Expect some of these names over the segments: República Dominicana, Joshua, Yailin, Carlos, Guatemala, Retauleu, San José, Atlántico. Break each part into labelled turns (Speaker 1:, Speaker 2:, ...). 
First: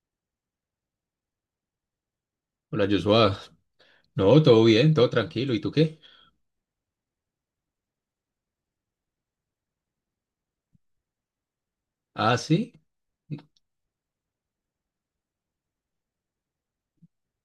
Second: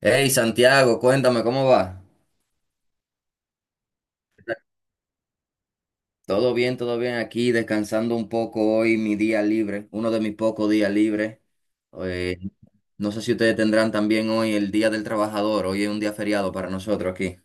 Speaker 1: Hey Santiago, cuéntame cómo va.
Speaker 2: Hola Joshua, no, todo bien, todo tranquilo, ¿y tú qué?
Speaker 1: Todo bien aquí, descansando un poco hoy, mi día libre, uno de mis pocos días libres.
Speaker 2: Ah,
Speaker 1: Eh,
Speaker 2: sí,
Speaker 1: no sé si ustedes tendrán también hoy el Día del Trabajador, hoy es un día feriado para nosotros aquí.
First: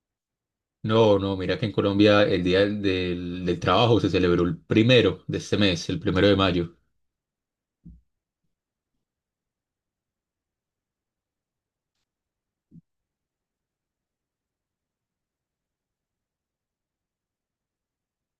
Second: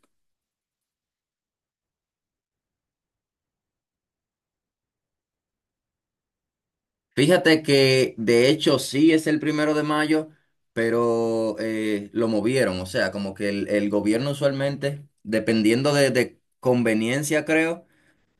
Speaker 2: no, no, mira que en Colombia el Día del Trabajo se celebró el primero de este mes, el primero de mayo.
Speaker 1: Fíjate que de hecho sí es el primero de mayo, pero lo movieron, o sea, como que el gobierno usualmente, dependiendo de conveniencia, creo.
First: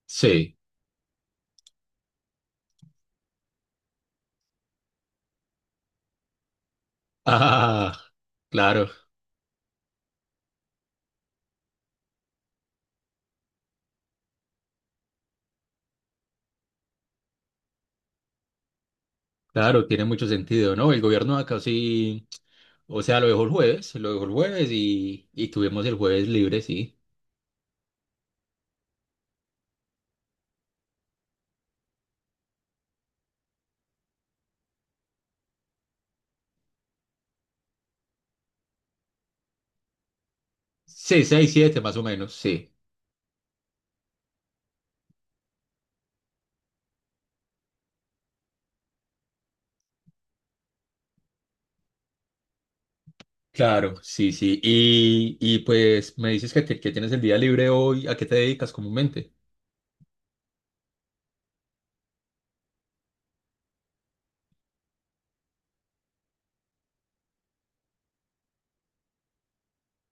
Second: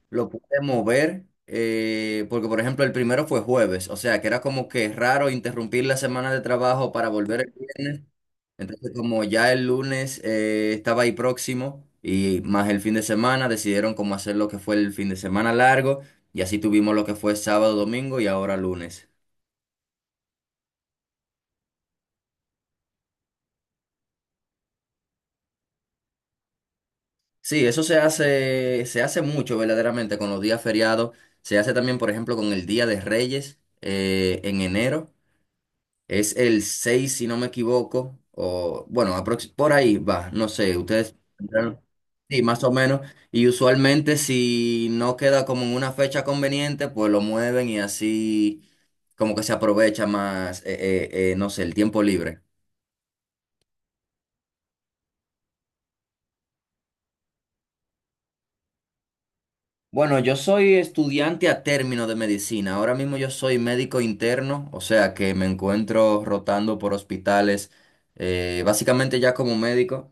Speaker 1: Lo pude
Speaker 2: Sí,
Speaker 1: mover porque, por ejemplo, el primero fue jueves, o sea, que era como que raro interrumpir la semana de trabajo para volver el
Speaker 2: ah,
Speaker 1: viernes.
Speaker 2: claro,
Speaker 1: Entonces, como ya el lunes estaba ahí próximo y más el fin de semana, decidieron cómo hacer lo que fue el fin de semana largo y así tuvimos lo que fue sábado, domingo y ahora lunes.
Speaker 2: claro, tiene mucho sentido, ¿no? El gobierno acá sí, o sea, lo dejó el jueves y tuvimos el jueves libre, sí.
Speaker 1: Sí, eso se hace mucho verdaderamente con los días feriados. Se hace también, por ejemplo, con el Día de Reyes en enero. Es el 6 si no me equivoco, o bueno, por ahí va, no sé, ustedes
Speaker 2: Sí, seis,
Speaker 1: tendrán-
Speaker 2: siete más o menos,
Speaker 1: sí, más o
Speaker 2: sí.
Speaker 1: menos, y usualmente si no queda como en una fecha conveniente, pues lo mueven y así como que se aprovecha más, no sé, el tiempo libre.
Speaker 2: Claro, sí, sí, y pues me dices que, te- que tienes el día libre hoy, ¿a qué te dedicas comúnmente?
Speaker 1: Bueno, yo soy estudiante a término de medicina, ahora mismo yo soy médico interno, o sea que me encuentro rotando por hospitales, básicamente ya como médico.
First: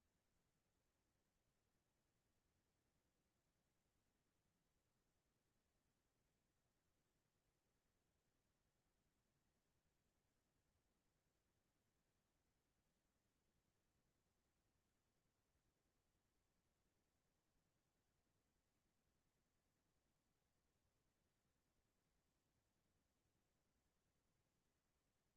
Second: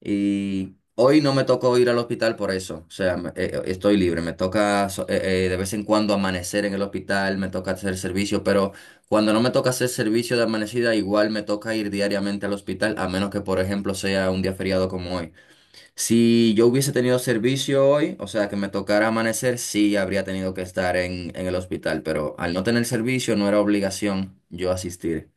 Speaker 1: Y hoy no me tocó ir al hospital por eso. O sea, estoy libre. Me toca de vez en cuando amanecer en el hospital, me toca hacer servicio, pero cuando no me toca hacer servicio de amanecida, igual me toca ir diariamente al hospital, a menos que, por ejemplo, sea un día feriado como hoy. Si yo hubiese tenido servicio hoy, o sea, que me tocara amanecer, sí habría tenido que estar en el hospital, pero al no tener servicio no era obligación yo asistir.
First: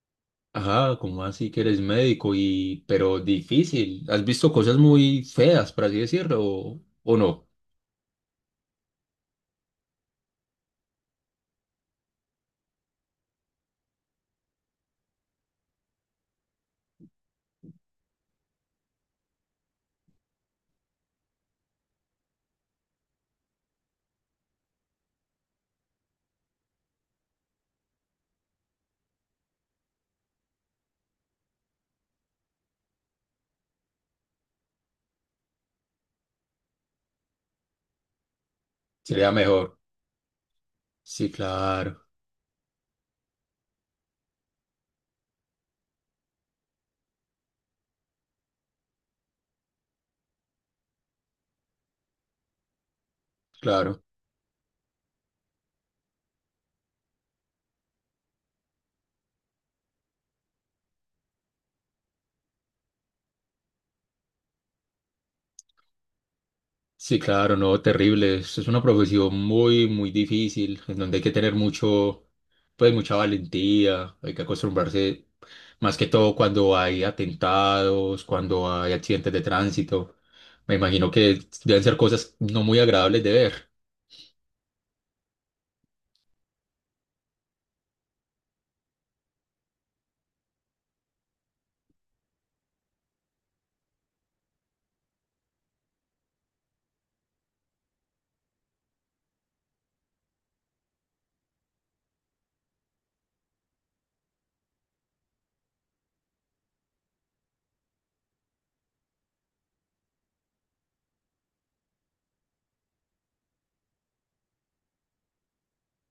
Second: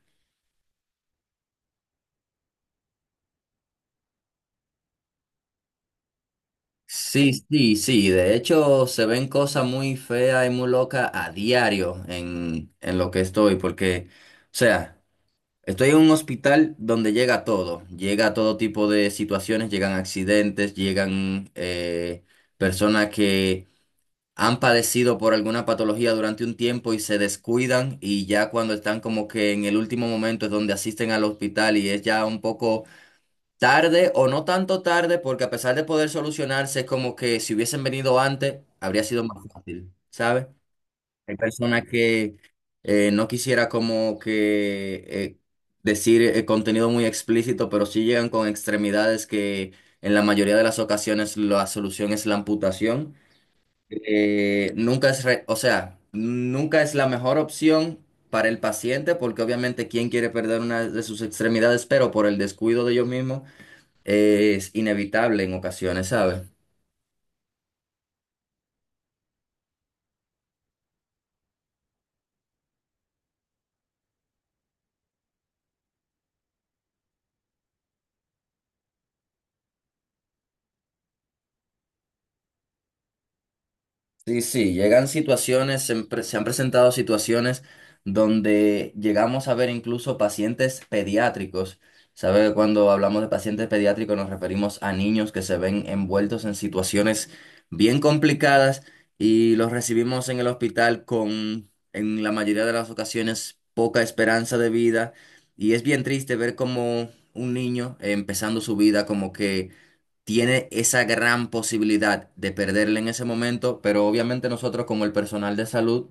Speaker 2: Ah, ¿cómo así que eres médico y pero difícil? ¿Has visto cosas muy feas, por así decirlo, o
Speaker 1: Sí,
Speaker 2: no?
Speaker 1: sí, sí. De hecho, se ven cosas muy feas y muy locas a diario en lo que estoy, porque, o sea, estoy en un hospital donde llega todo. Llega todo tipo de situaciones, llegan accidentes, llegan personas que han padecido por alguna patología durante un tiempo y se descuidan y ya cuando están como que en el último momento es donde asisten al hospital y es ya un poco tarde o no tanto tarde, porque a pesar de poder solucionarse, es como que si hubiesen venido antes, habría sido
Speaker 2: Sería
Speaker 1: más
Speaker 2: mejor.
Speaker 1: fácil, ¿sabes?
Speaker 2: Sí,
Speaker 1: Hay personas
Speaker 2: claro,
Speaker 1: que no quisiera como que decir contenido muy explícito, pero sí llegan con extremidades que en la mayoría de las ocasiones la solución es la amputación.
Speaker 2: claro.
Speaker 1: Nunca es, re- O sea, nunca es la mejor opción para el paciente, porque obviamente quién quiere perder una de sus extremidades, pero por el descuido de ellos mismos es inevitable en ocasiones, ¿sabes?
Speaker 2: Sí, claro, no, terrible. Es una profesión muy, muy difícil, en donde hay que tener mucho, pues mucha valentía, hay que acostumbrarse, más que todo cuando hay atentados, cuando hay accidentes de tránsito. Me imagino que deben ser cosas no muy agradables de ver.
Speaker 1: Sí, sí, llegan situaciones, se han presentado situaciones donde llegamos a ver incluso pacientes pediátricos. ¿Sabe? Cuando hablamos de pacientes pediátricos nos referimos a niños que se ven envueltos en situaciones bien complicadas y los recibimos en el hospital con, en la mayoría de las ocasiones, poca esperanza de vida. Y es bien triste ver como un niño empezando su vida como que tiene esa gran posibilidad de perderle en ese momento, pero obviamente nosotros como el personal de salud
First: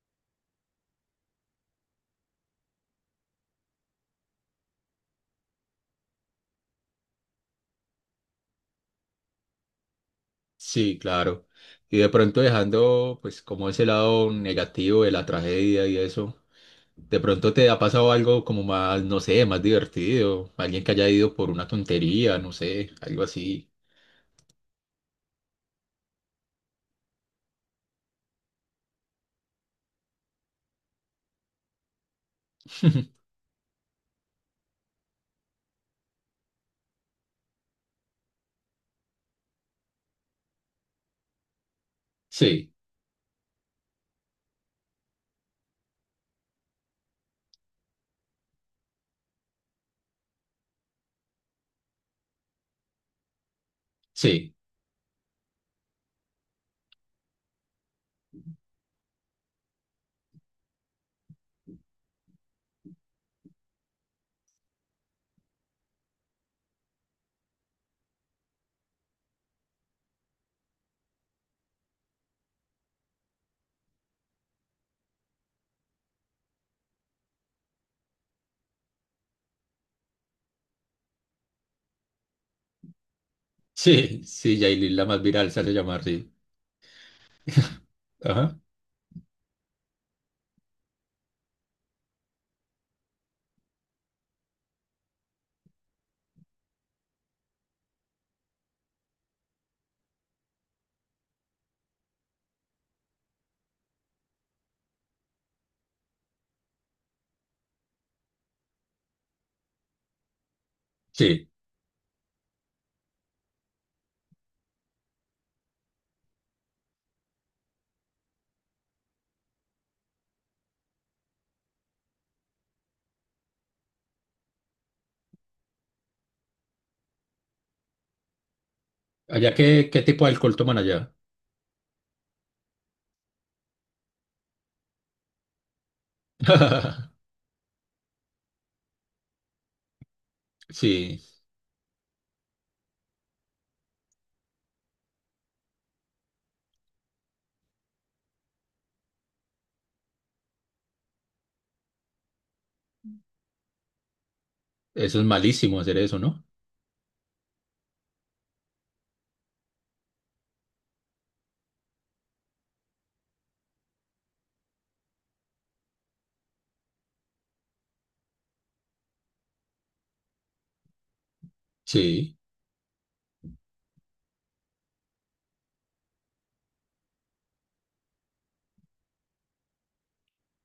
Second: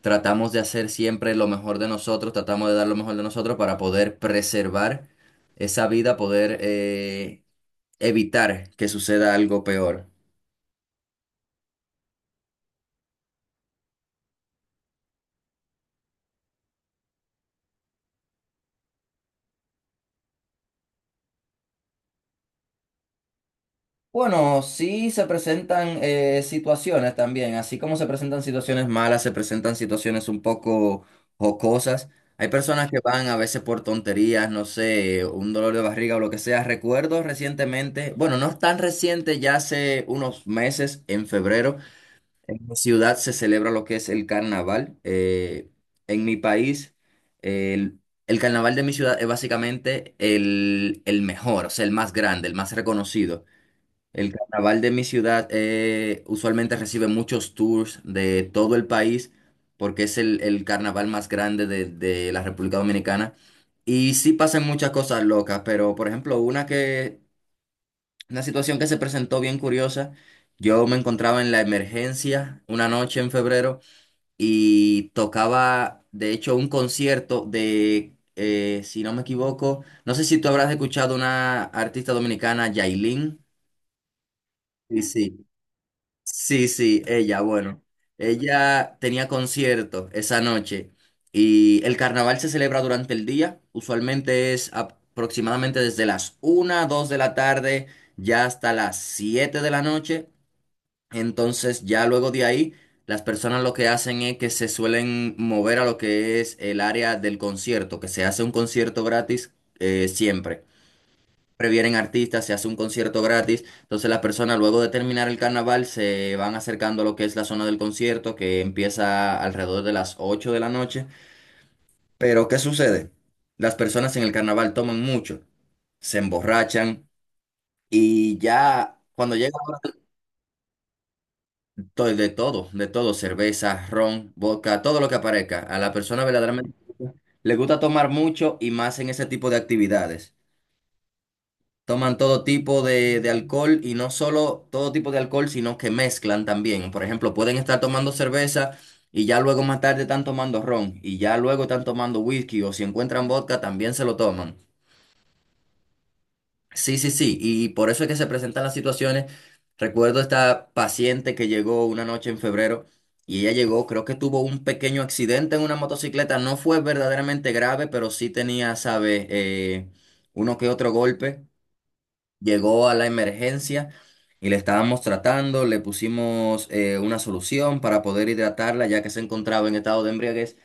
Speaker 1: tratamos de hacer siempre lo mejor de nosotros, tratamos de dar lo mejor de nosotros para poder preservar esa vida, poder evitar que suceda algo peor.
Speaker 2: Sí, claro. Y de pronto dejando, pues, como ese lado negativo de la tragedia y eso, de pronto te ha pasado algo como más, no sé, más divertido, alguien que haya ido por una tontería, no sé, algo así.
Speaker 1: Bueno, sí se presentan situaciones también, así como se presentan situaciones malas, se presentan situaciones un poco jocosas. Hay personas que van a veces por tonterías, no sé, un dolor de barriga o lo que sea. Recuerdo recientemente, bueno, no es tan reciente, ya hace unos meses, en febrero, en
Speaker 2: Sí,
Speaker 1: mi ciudad se celebra lo que es el carnaval. En mi país, el, el carnaval de mi ciudad es básicamente el mejor, o sea, el más grande, el más reconocido. El
Speaker 2: sí,
Speaker 1: carnaval de mi ciudad usualmente recibe muchos tours de todo el país porque es el carnaval más grande de la República Dominicana. Y sí pasan muchas cosas locas, pero por ejemplo, una situación que se presentó bien curiosa, yo me encontraba en la emergencia una noche en febrero y tocaba, de hecho, un concierto de, si no me equivoco, no sé si tú habrás escuchado una artista dominicana, Yailin.
Speaker 2: sí, sí, Yailin,
Speaker 1: Sí,
Speaker 2: la más
Speaker 1: sí.
Speaker 2: viral se hace llamar, sí.
Speaker 1: Sí, sí, ella, bueno,
Speaker 2: Ajá,
Speaker 1: ella tenía concierto esa noche y el carnaval se celebra durante el día, usualmente es aproximadamente desde las una, 2 de la tarde ya hasta las 7 de la noche, entonces ya luego de ahí las personas lo que hacen es que se suelen mover a lo que es el área del concierto, que se hace un concierto gratis siempre
Speaker 2: sí.
Speaker 1: previenen artistas, se hace un concierto gratis. Entonces las personas luego de terminar el carnaval se van acercando a lo que es la zona del concierto que empieza alrededor de las 8 de la noche. Pero ¿qué sucede? Las personas en el carnaval toman mucho, se emborrachan y ya cuando
Speaker 2: Allá,
Speaker 1: llega la
Speaker 2: ¿qué,
Speaker 1: hora
Speaker 2: qué tipo de alcohol toman allá?
Speaker 1: de todo, cerveza, ron, vodka, todo lo que aparezca, a la persona verdaderamente le gusta tomar mucho y más en ese tipo de actividades.
Speaker 2: Sí,
Speaker 1: Toman todo tipo de alcohol y no solo todo tipo de alcohol, sino que mezclan también. Por ejemplo, pueden estar tomando cerveza y ya luego más tarde están tomando ron y ya luego están tomando whisky o si encuentran vodka también se lo toman.
Speaker 2: eso es malísimo hacer eso, ¿no?
Speaker 1: Sí, sí, sí. Y por eso es que se presentan las situaciones. Recuerdo esta paciente que llegó una noche en febrero y ella llegó, creo que tuvo un pequeño accidente en una motocicleta. No fue verdaderamente grave, pero sí tenía, sabe, uno que otro golpe
Speaker 2: Sí.
Speaker 1: llegó a la emergencia y le estábamos tratando, le pusimos una solución para poder hidratarla ya que se encontraba en estado de embriaguez.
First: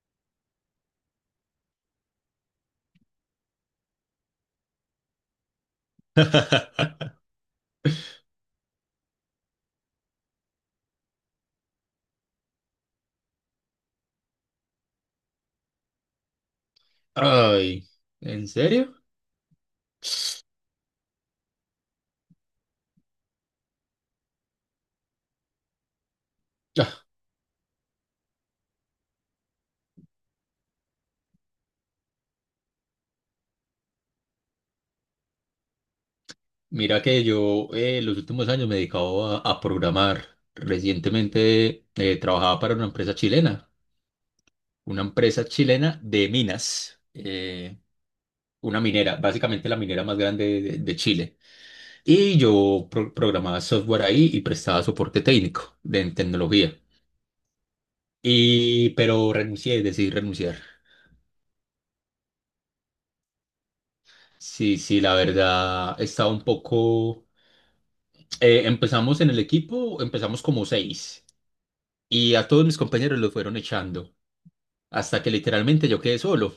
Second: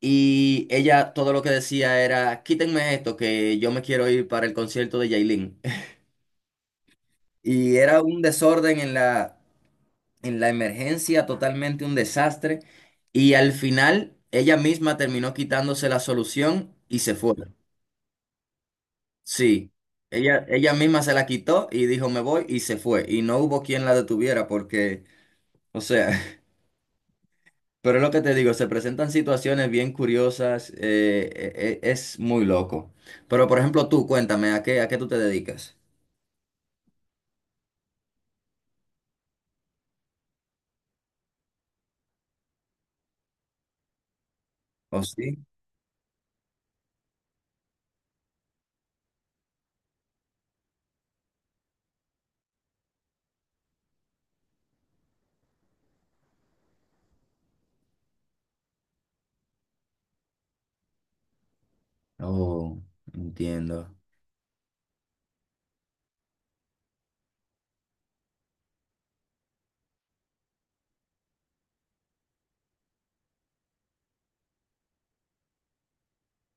Speaker 1: Y ella todo lo que decía era, quítenme esto, que yo me quiero ir para el concierto de Yailin. Y era un desorden en la, emergencia, totalmente un desastre. Y al final ella misma terminó quitándose la solución y se fue.
Speaker 2: Ay, ¿en serio?
Speaker 1: Sí, ella misma se la quitó y dijo me voy y se fue. Y no hubo quien la detuviera porque, o sea, pero es lo que te digo, se presentan situaciones bien curiosas, es muy loco. Pero por ejemplo tú, cuéntame, a qué tú te dedicas?
Speaker 2: Mira que yo los últimos años me he dedicado a programar. Recientemente trabajaba para
Speaker 1: ¿O
Speaker 2: una
Speaker 1: sí?
Speaker 2: empresa chilena de minas, una minera, básicamente la minera más grande de Chile. Y yo programaba software ahí y prestaba soporte técnico de, en tecnología. Y, pero renuncié, decidí renunciar.
Speaker 1: Oh, entiendo.
Speaker 2: Sí, sí, la verdad estaba un poco... empezamos en el equipo, empezamos como seis. Y a todos mis compañeros los fueron echando, hasta que literalmente yo quedé solo.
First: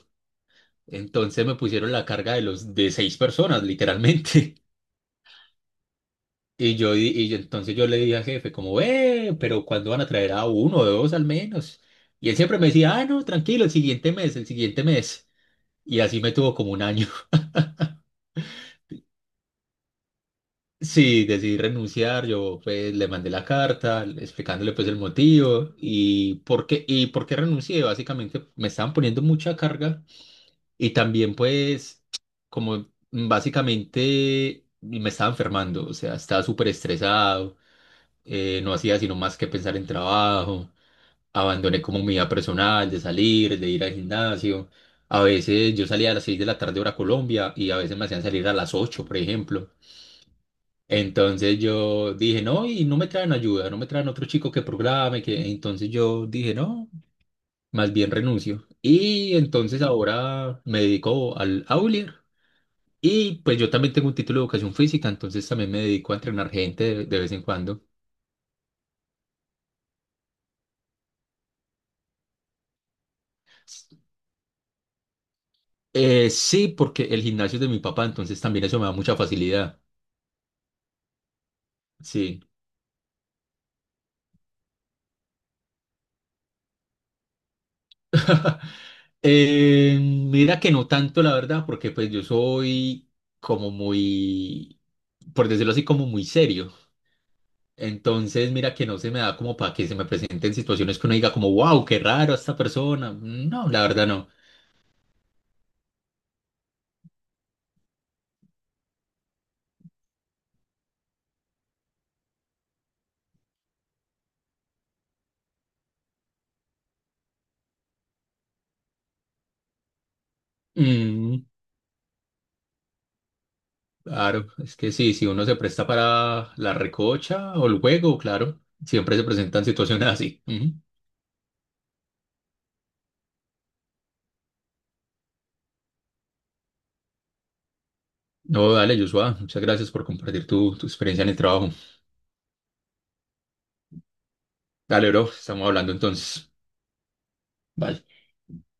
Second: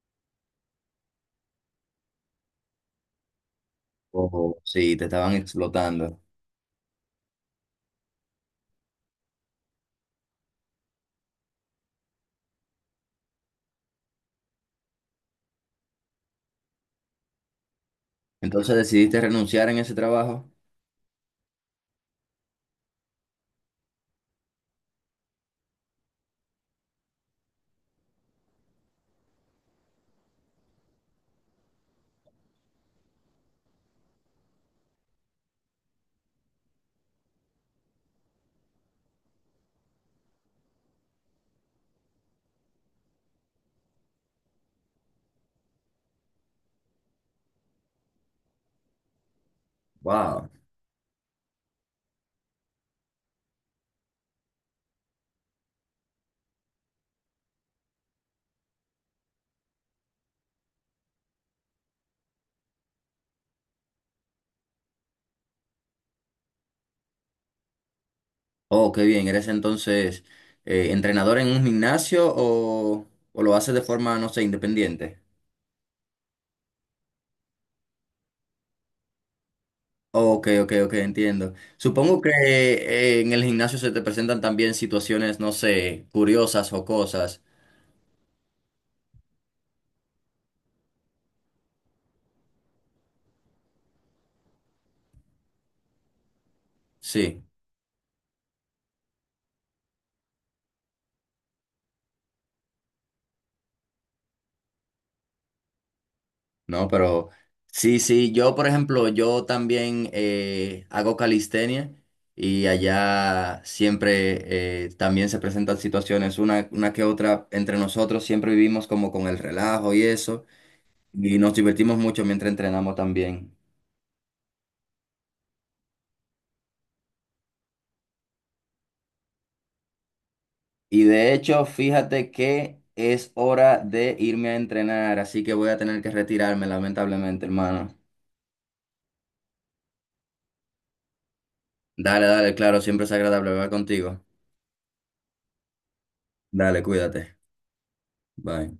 Speaker 2: Entonces me pusieron la carga de los de seis personas, literalmente.
Speaker 1: Oh, sí, te estaban explotando.
Speaker 2: Y yo di- y yo- Entonces yo le dije al jefe como, "Pero ¿cuándo van a traer a uno o dos al menos?" Y él siempre me decía, "Ah, no, tranquilo, el siguiente mes, el siguiente mes." Y así me tuvo como un año.
Speaker 1: Entonces decidiste renunciar en ese trabajo.
Speaker 2: Sí, decidí renunciar, yo pues le mandé la carta explicándole pues el motivo y por qué renuncié, básicamente me estaban poniendo mucha carga. Y también pues como básicamente me estaba enfermando, o sea, estaba súper estresado, no hacía sino más que pensar en trabajo, abandoné como mi vida personal de salir, de ir al gimnasio. A veces yo salía a las 6 de la tarde hora Colombia y a veces me hacían salir a las 8 por ejemplo.
Speaker 1: Wow.
Speaker 2: Entonces yo dije, no, y no me traen ayuda, no me traen otro chico que programe, que entonces yo dije, no, más bien renuncio. Y entonces ahora me dedico al Aulier y pues yo también tengo un título de educación física, entonces también me dedico a entrenar gente de vez en cuando.
Speaker 1: Oh, qué bien. ¿Eres entonces entrenador en un gimnasio o lo haces de forma, no sé, independiente?
Speaker 2: Sí, porque el gimnasio es de mi papá, entonces también eso me da mucha facilidad.
Speaker 1: Ok, ok, ok, entiendo. Supongo que
Speaker 2: Sí.
Speaker 1: en el gimnasio se te presentan también situaciones, no sé, curiosas o cosas.
Speaker 2: Mira que no tanto, la verdad, porque pues yo soy como muy, por decirlo así, como muy serio.
Speaker 1: Sí,
Speaker 2: Entonces, mira que no se me da como para que se me presenten situaciones que uno diga como, wow, qué raro esta persona. No, la verdad no.
Speaker 1: no, pero sí, sí, yo por ejemplo, yo también hago calistenia y allá siempre también se presentan situaciones, una que otra entre nosotros, siempre vivimos como con el relajo y eso, y
Speaker 2: Mm,
Speaker 1: nos divertimos mucho mientras entrenamos también.
Speaker 2: claro, es que sí, si uno se presta para la recocha o el juego, claro, siempre se presentan situaciones así. Ujú.
Speaker 1: Y de hecho, fíjate que es hora de irme a entrenar, así que voy a tener que retirarme, lamentablemente, hermano.
Speaker 2: No, dale, Joshua, muchas gracias por compartir tu experiencia en el trabajo.
Speaker 1: Dale, dale, claro, siempre es agradable hablar contigo.
Speaker 2: Dale, bro, estamos hablando entonces.
Speaker 1: Dale, cuídate.
Speaker 2: Bye.
Speaker 1: Bye.